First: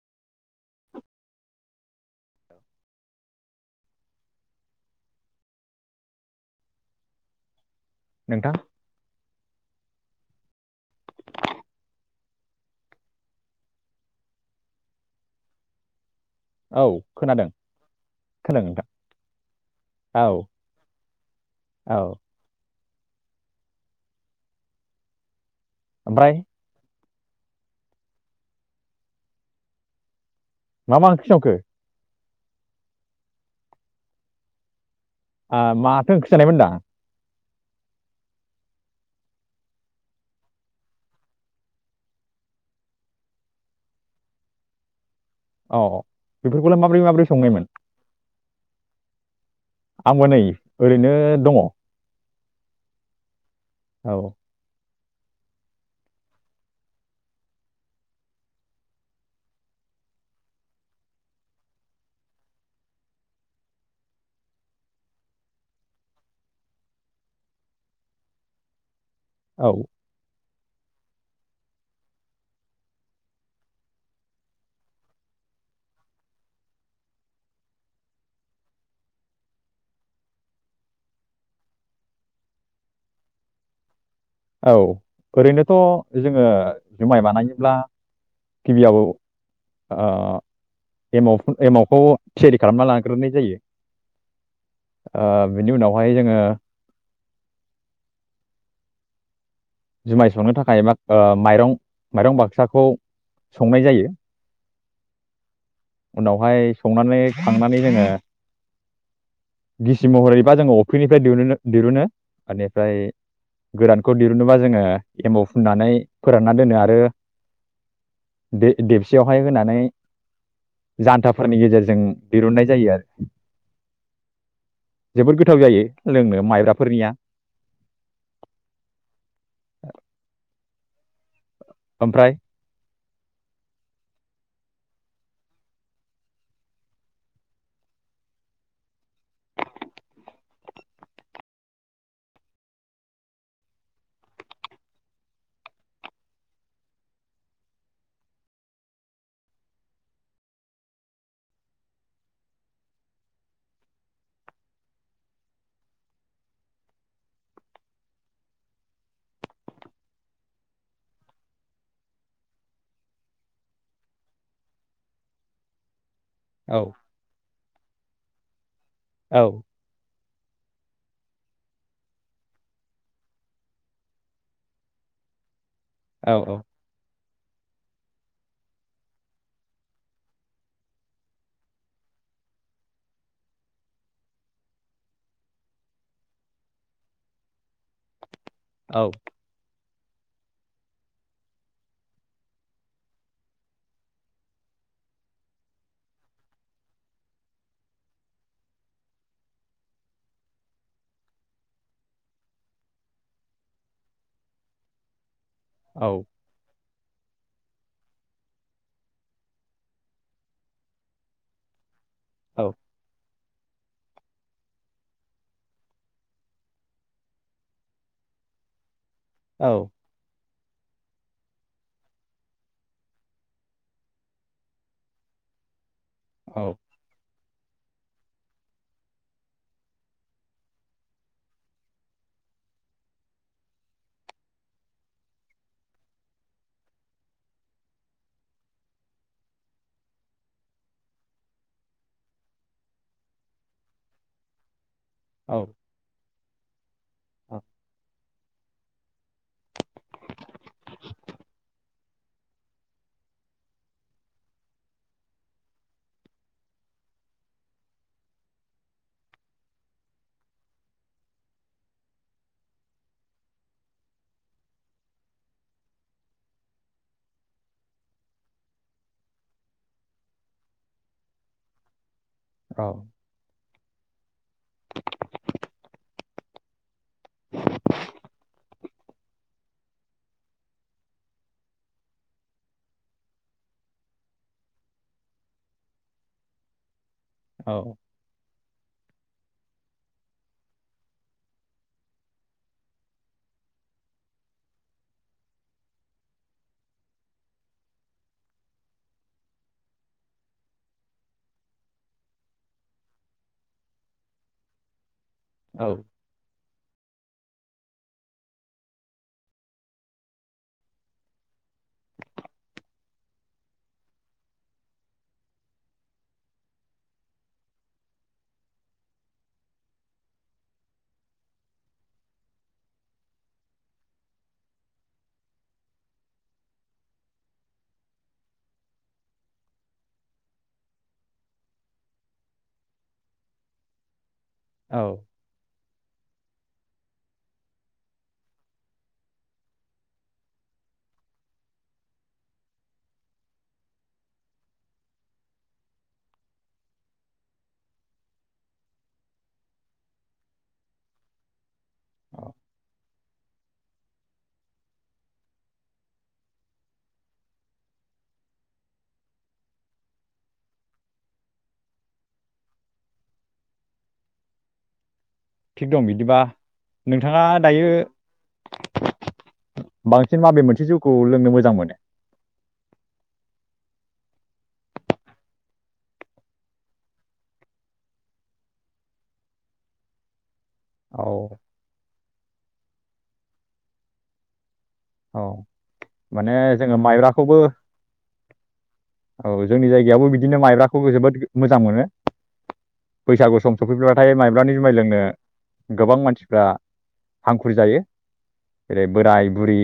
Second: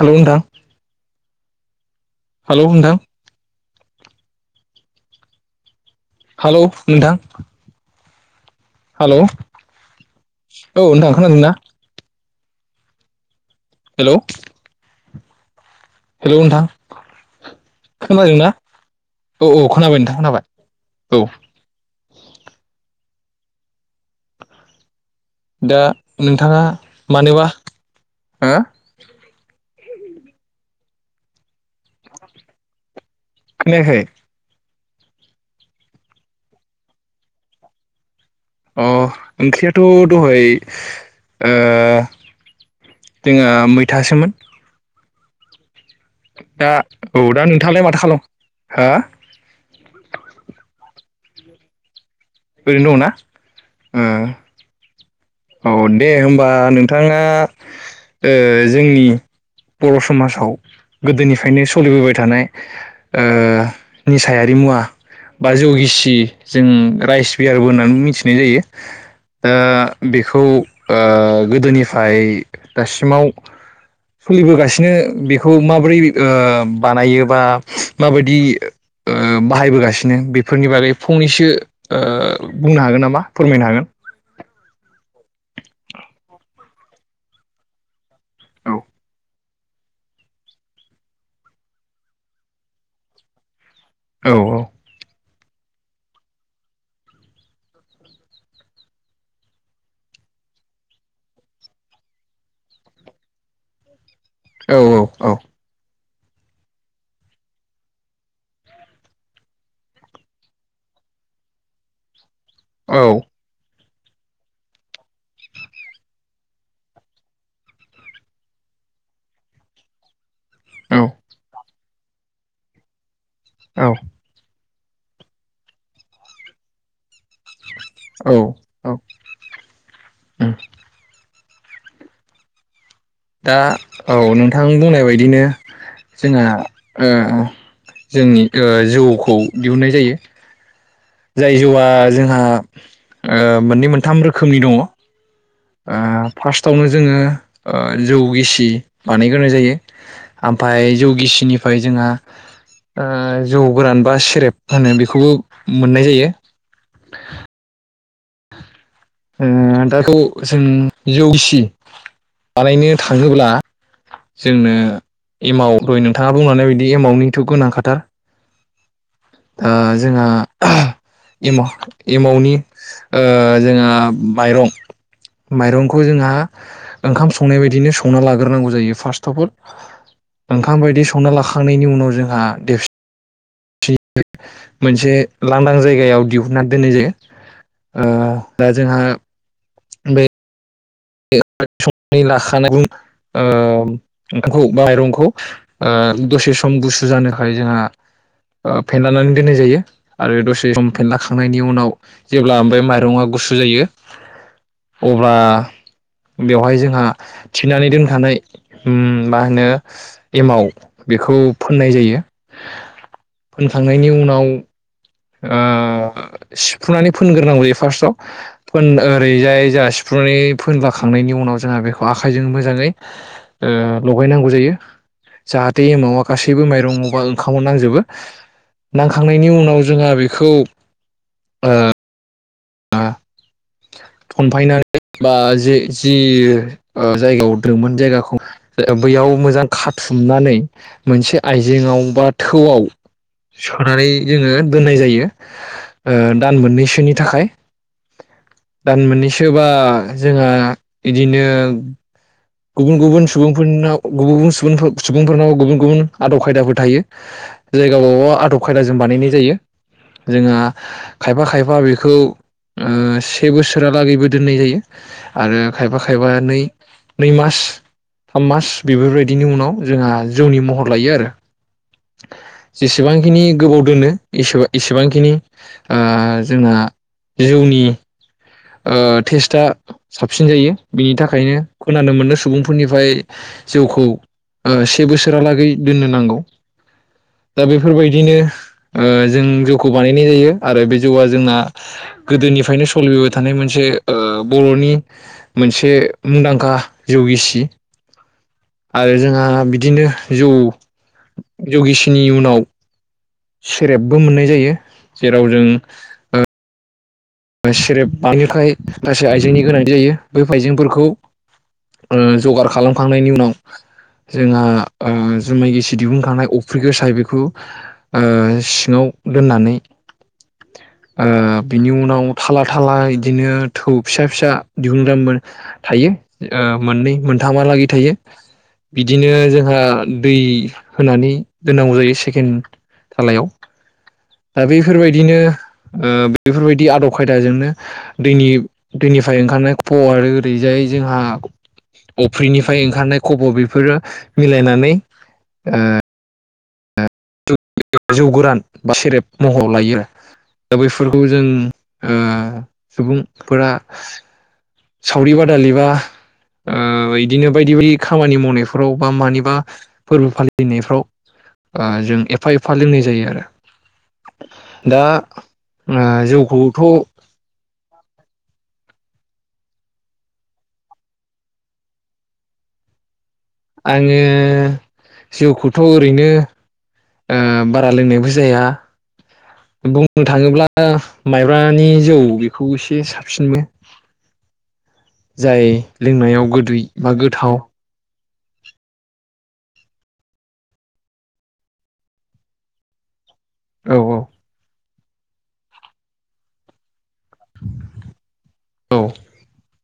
Hello नोंथां hello नोंथां hello नोंथां नोंथां हेलौ औ नोंथां खादोंना? हेलौ हेलौ नोंथां औ खोनादों खोनादोंना? खोनादों नोंथां औ औ खोनाबाय नोंथां औ खोनाबाय औ औ दा ओमफ्राय नोंथाङा मानोबा हो मा मा ओंख्रि संखो? खोनायाखै माथो ओंख्रि जानायमोन होनदां। अ ओंख्रियाथ' दहाय ओ जोंहा मैथासोमोन। औ दा बेफोरखौलाय माबोरै औ माबोरै दा संनायमोन नोंथाङालाय माथो खालाम हा आंबो नै ओरैनो दङ ओरैनो दङ ना? औ औ दे होमबा नोंथाङा ओ जोंनि बर' समाजाव गोदोनिफ्रायनो सलिबोबाय थानाय ओ निसायारि मुवा बा जौगिसि जों राइस बियारबो होननानै मिथिनाय जायो। दा औ बेखौ ओ गोदोनिफ्राय दासिमाव सलिबोगासिनो बेखौ माबोरै ओ बानायो बा माबायदि ओ बाहायबोगासिनो बेफोरनि बागै फंनैसो ओ बुंनो हागोन नामा? फोरमायनो हागोन। औ ओरैनोथ' जोङो जुमाय बानायोब्ला गिबियाव ओ एमाव-एमावखौ थियारि खालामना लाग्रोनाय जायो। औ ओ बेनि उनावहाय जोङो जुमाय संनो थाखाय माब ओ माइरं-माइरं बाक्साखौ संनाय जायो। औ औ औ उनावहाय संनानै खांनानै जोङो गिसि महरैबा जोङो अफ्रिनिफ्राय दिहुननो दिहुनो। एनिफ्राय औ गोरानखौ दिहुननो बा जो जोङो एमाव फुननानै फोरानना दोनो आरो दे-देबसियावहाय होनानै जान्थाफोरनि गेजेरजों दिरुननाय जायो आ औ जोबोद गोथाव जायो लोंनो माइब्राफोरनिया। औ औ उम ओमफ्राय दा औ नोंथां बुंनाय बायदिनो जोंहा ओ जोंनि ओ जौखौ दिहुननाय जायो। जाय जौआ जोंहा ओ मोननै मोनथाम रोखोमनि दङ। ओ फार्स्टआवनो जोङो ओ जौ गिसि बानायग्रोनाय जायो। आमफाय जौ गिसिनिफ्राय जोंहा ओ जौ गोरान बा सेरेप होनो बेखौबो मोननाय जायो। ओ दा खौ जों जौ गिसि बानायनो थाङोब्ला जोंनो एमाव दहाय नों थाङा बुंलांनाय औ बायदि एमावनिथ' गोनांखा। था। औ दा जोंहा ओहो एमा-एमावनि ओ जोंहा माइरं माइरंख खौ जोंहा औ औ ओंखाम सं संनाय बायदिनो संना लाग्रोनांगौ जायो फार्स्ट अफ अल ओंखाम बायदि संना लाखांनायनि उनाव जोंहा देबसि [unintelligible] मोनसे लांदां जायगायाव दिहुनना दोननाय जायो। ओ दा जोंहा औ [unintelligible] संनानै लाखानाय बुं ओ ओंखामखौ बा माइरंखौ ओ दसे सम गुसु जानो थाखाय जोंहा ओ फेनलानानै दोननाय जायो आरो दसे सम फेनलाखांनायनि उनाव जेब्ला ओमफ्राय माइरङा गुसु जायो अब्ला बेवहाय जोंहा थिनानै दोनखानाय उम मा होनो एमाव बेखौ फोननाय जायो। औ। फोनखांनायनि उनाव ओ सिफ्रुनानै फोनगोरनांगौ जायो फार्स्टआव फोनन ओरैजाय औ जाहा सिफ्रुनानै फोनलाखांनायनि उनाव जोंहा बेखौ आखाइजों मोजाङै ओ लगायनांगौ जायो। जाहाथ दै एमावा औ गासैबो माइरं मबा खाव नांजोबो नांखांनायनि उनाव जोंहा बेखौ ओ ओ थनफायनानै बा जे जि जायगायाव दोमोन जायगाखौ बैयाव मोजां खाथुमनानै मोनसे आइजेेंआव बा थौआव सोनानै जोङो दोननाय जायो यो ओ दान मोननैसोनि थाखाय [inaudible] दान मोननैसोबा जोंहा इदिनो गुबुन गुबुन सुबुंफोरनाव गुबुन गुबुन सुबुंफोरनाव गुबुन गुबुन आदब खायदाफोर थायो जायगाबाव आदब खायदाजों बानायनाय जायो जोंहा खायफा खायफा बेखौ ओ से बोसोरालागैबो दोननाय जायो आरो खायफा खायफा नै नै मास थाम मास बेफोरबायदिनि उनाव जोंहा जौनि महर लायो आरो जेसेबांखिनि गोबाव दोनोब एसेबांखिनि ओ जोंहा जौनि ओ टेस्टआ साबसिन जायो बिनि थाखायनो खोनानो मोनो सुबुंफोरनिफ्राय जौखौ ओ से बोसोरालागै दोननो नांगौ दा औ बेफोरबायदिनो ओ जों जौखौ बानायनाय जायो आरो बे जौआ जोंना गोदोनिफ्रायनो सोलिबोबाय थानाय मोनसे ओ बर'नि मोनसे मुंदांखा जौ गिसि आरो जोंहा बिदिनो जौ जौगिसिनि उनाव सेरेबबो मोननाय जायो। जेराव जों औ सेरेब बानायनो थाखाय गाससे आइजेंनि गोनांथि जायो बै आइजेंफोरखौ ओ जगार खालामखांनायनि उनाव जोंहा ओ जुमाय गिसि दिहुनखांनाय अफ्रि गो साय बेखौ ओ सिङाव दोननानै बिनि उनाव थाला थाला बिदिनो थौ फिसा फिसा दिहुनगाम थायो ओ मोननै मोनथामहालागै थायो बिदिनो जोंहा दै होनानै दोननांगौ जायो सेकेड थालायाव। ओ बेफोरबायदिनो ओ बेफोरबायदि आदब खायदाजोंनो दैनि दैनिफ्राय ओंखारनाय खब आरो ओरैजाय जोंहा अफ्रिनिफ्राय ओंखारनाय खब बेफोरो मिलायनानै ओ जौ गोरान बा सेरेब महर लायो दा बैफोरखौ जों ओ औ सुबुं फोरा सावरि बादालि बा ओ बिदिनो बायदि बायदि खामानि मावनायफ्राव बा मानिबा फोरबो फालिनायफ्राव जों एफा एफा लोंनाय जायो आरो दा थिग ओ दं बिदिबा जौखौथ' नोंथाङा दायो बांसिन माबे मोनसे जौखौ लोंनो मोजां मोनो आङो जौखौथ ओरैनो बारा लोंनायबो जाया बुंनो थाङोब्ला आ औ माइब्रानि जौ बे खौ एसे साबसिनबो औ जाय लोंनायाव माने गोदै जोङो बा गोथाव माइब्राखौबो औ जोंनि जायगायावबो बिदिनो माइब्राखौ जोबोद मोजां मोनो बैसागु सम औ सफैब्लाथाय मायब्रानि जुमाय लोंनो गोबां मानसिफ्रा हांखुर जायो जेरै औ बोराय बुरि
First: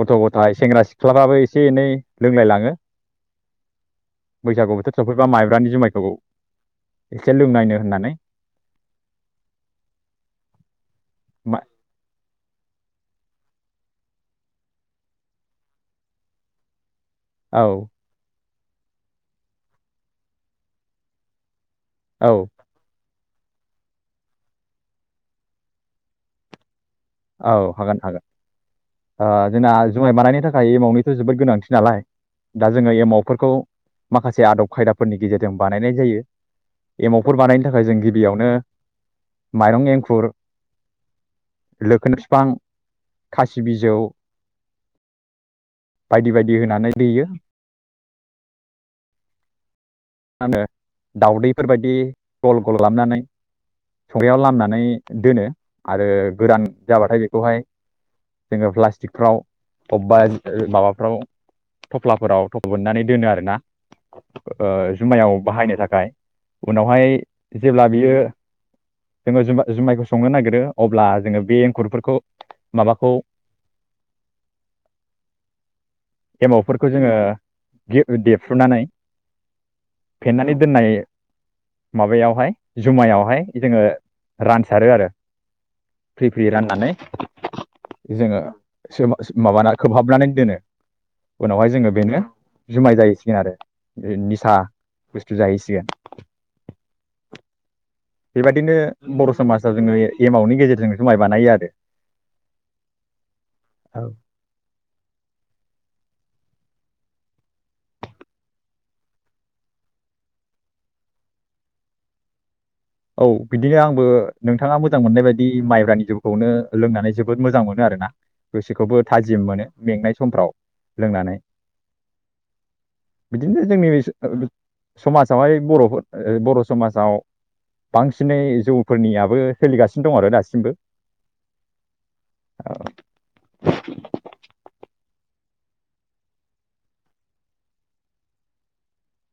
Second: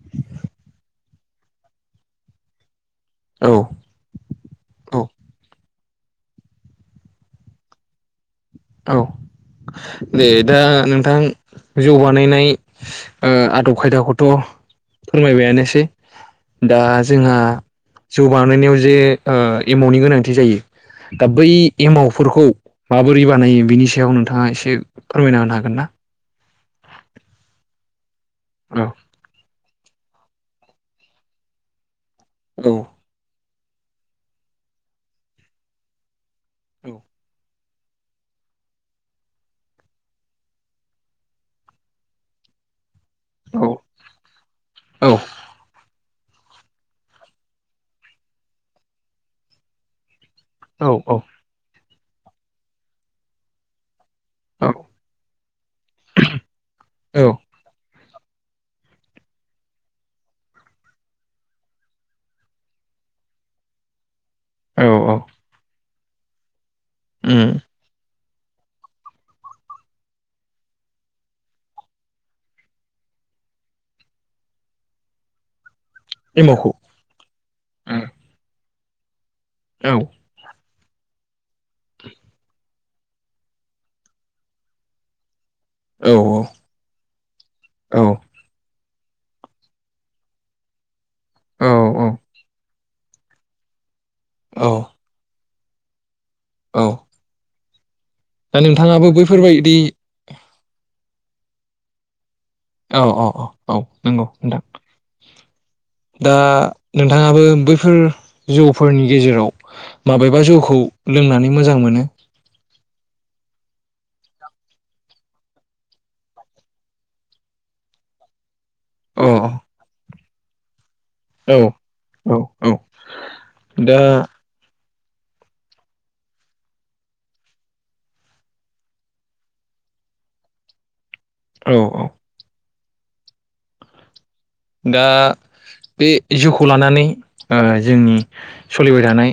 गथ गथाय सेंग्रा सिख्लाबो एसे एनै लोंलायलाङो औ बैसागु बोथोर औ सफैबा माइब्रानि जुमाय औ एसे लोंनायनो होननानै औ दे दा नोंथां मा जौ बानायनाय आदब खायदाखौथ फोरमायबायानोसै दा जोंहा औ जौआ बानायनायाव जे एमावनि गोनांथि जायो दा बै औ एमावफोरखौ माबोर ब्रै बानायो बिनि सायाव नोंथाङा एसे फोरमायना होनो हागोन ना औ हागोन हागोन औ आ जोंना जुमाय मानायनि थाखाय एमावनिथ जोबोद गोनांथि नालाय दा औ जोङो एमावफोरखौ माखासे आदब खायदाफोरनि गेजेरजों बानायनाय जायो औ एमावफोर बानायनो नि थाखाय जों गिबियावनो माइरं एंखुर लोखोन बिफां खासि औ बिजौ औ बायदि बायदि होनानै देयो मा होनो औ दाउदैफोरबायदि गल गल खालामनानै संग्रायाव लामनानै दोनो आरो गोरान जाबाथाय औ बेखौहाय जोङो प्लास्टिकफ्राव बबेबा माबाफ्राव थफ्लाफोराव थफ' बोननानै दोनो आरोना औ ओ औ जुमायाव बाहायनो थाखाय उनावहाय उम जेब्ला बियो जोङो जुमाय जुमायखौ संनो नागिरो अब्ला जोङो बे एंखुरफोरखौ माबाखौ एमावखौ एमावफोरखौ जोङो औ देफ्रुनानै औ फेन्नानै दोननाय माबायावहाय जुमायावहाय जोङो रानसारो आरो औ फ्रि फ्रि राननानै औ जोङो सोहाब माबा खोबहाबनानै दोनो उनावहाय जोङो औ बेनो जुमाय जाहैसिगोन आरो निसा औ जाहैसिगोन औ दा बेबायदिनो नोंथाङाबो बर' समाजाव बैफोरबायदि जोङो एमावनि गेजे जों जुमाय बानायो आरो औ औ औ औ नंगौ नोंथां दा नोंथाङाबो बैफोर जौफोरनि गेजेराव माबेबा जौखौ लोंनानै मोजां मोनो। औ बिदिनो आंबो नोंथाङा मोजां मोननाय बायदि माइब्रानि जौखौनो लोंनानै जोबोद मोजां मोनो आरो ना। गोसोखौबो अ थाजिम मोनो मेंनाय समफ्राव लोंनानै औ औ औ बिदिनो दा जोंनि [unintelligible] समाजावहाय बर'फोर बर' समाजाव बांसिनै जौफोरनियाबो सोलिगासिनो दं आरो दासिमबो। औ औ दा बे जिउखौ लानानै ओ जोंनि सलिबाय थानाय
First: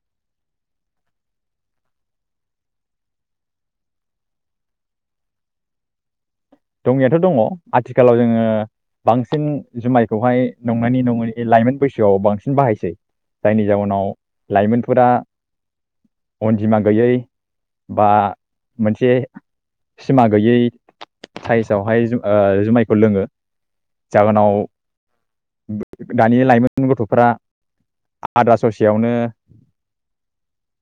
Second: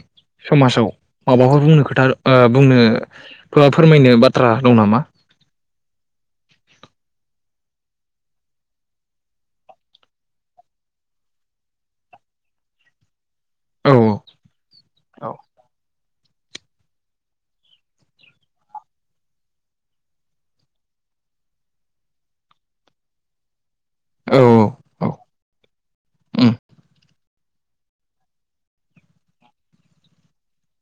समाजाव माबाफोर बुंनो खोथा बुंनो बा फोरमायनो बाथ्रा दं नामा? दंनायाथ' दङ'। आथिखालाव जोङो बांसिन जुमायखौहाय नंनायनि नङैनि लाइमोन बैसोआव बांसिन बाहायसै। जायनि औ जाउनाव लाइमोनफोरा औ अनजिमा गैयै बा मोनसे सिमा गैयै साइसावहाय ओ जुमायखौ लोङो। औ जाहोनाव औ दानि लाइमोन गथ'फ्रा आद्रा ससेयावनो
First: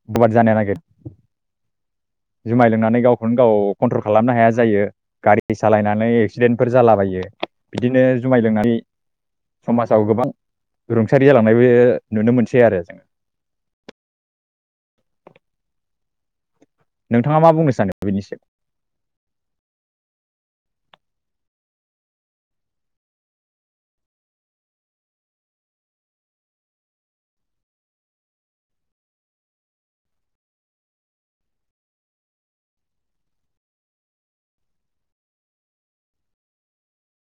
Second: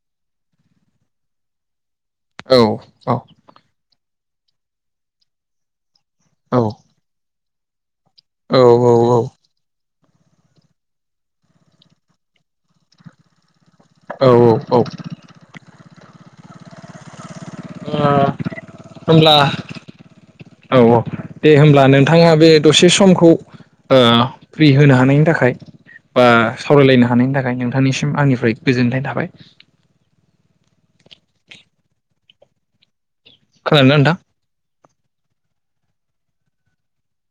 [inaudible] जानाया लागै। औ जुमाय लोंनानै गावखौनो गाव कन्ट्रल खालामनो हाया जायो। गारि सालायना नै औ एक्सिडेन्टफोर जालाबायो। बिदिनो जुमाय लोंनानै औ समाज आव गोबां रुंसारि जालांनायबो नुनो मोनसै आरो औ औ औ। नोंथाङा मा बुंनो सानो अ बेनि होमब्ला औ औ दे होमब्ला नोंथाङा बे दसे समखौ ओ फ्रि होनो हानायनि थाखाय बा सावरायलायनो हानायनि थाखाय नोंथांनिसिम आंनिफ्राय गोजोननाय थाबाय। खोनादो ना नोंथां?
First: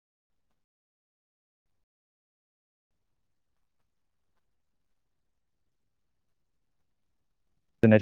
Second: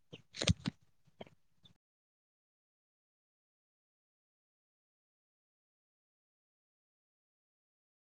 [inaudible] सायाव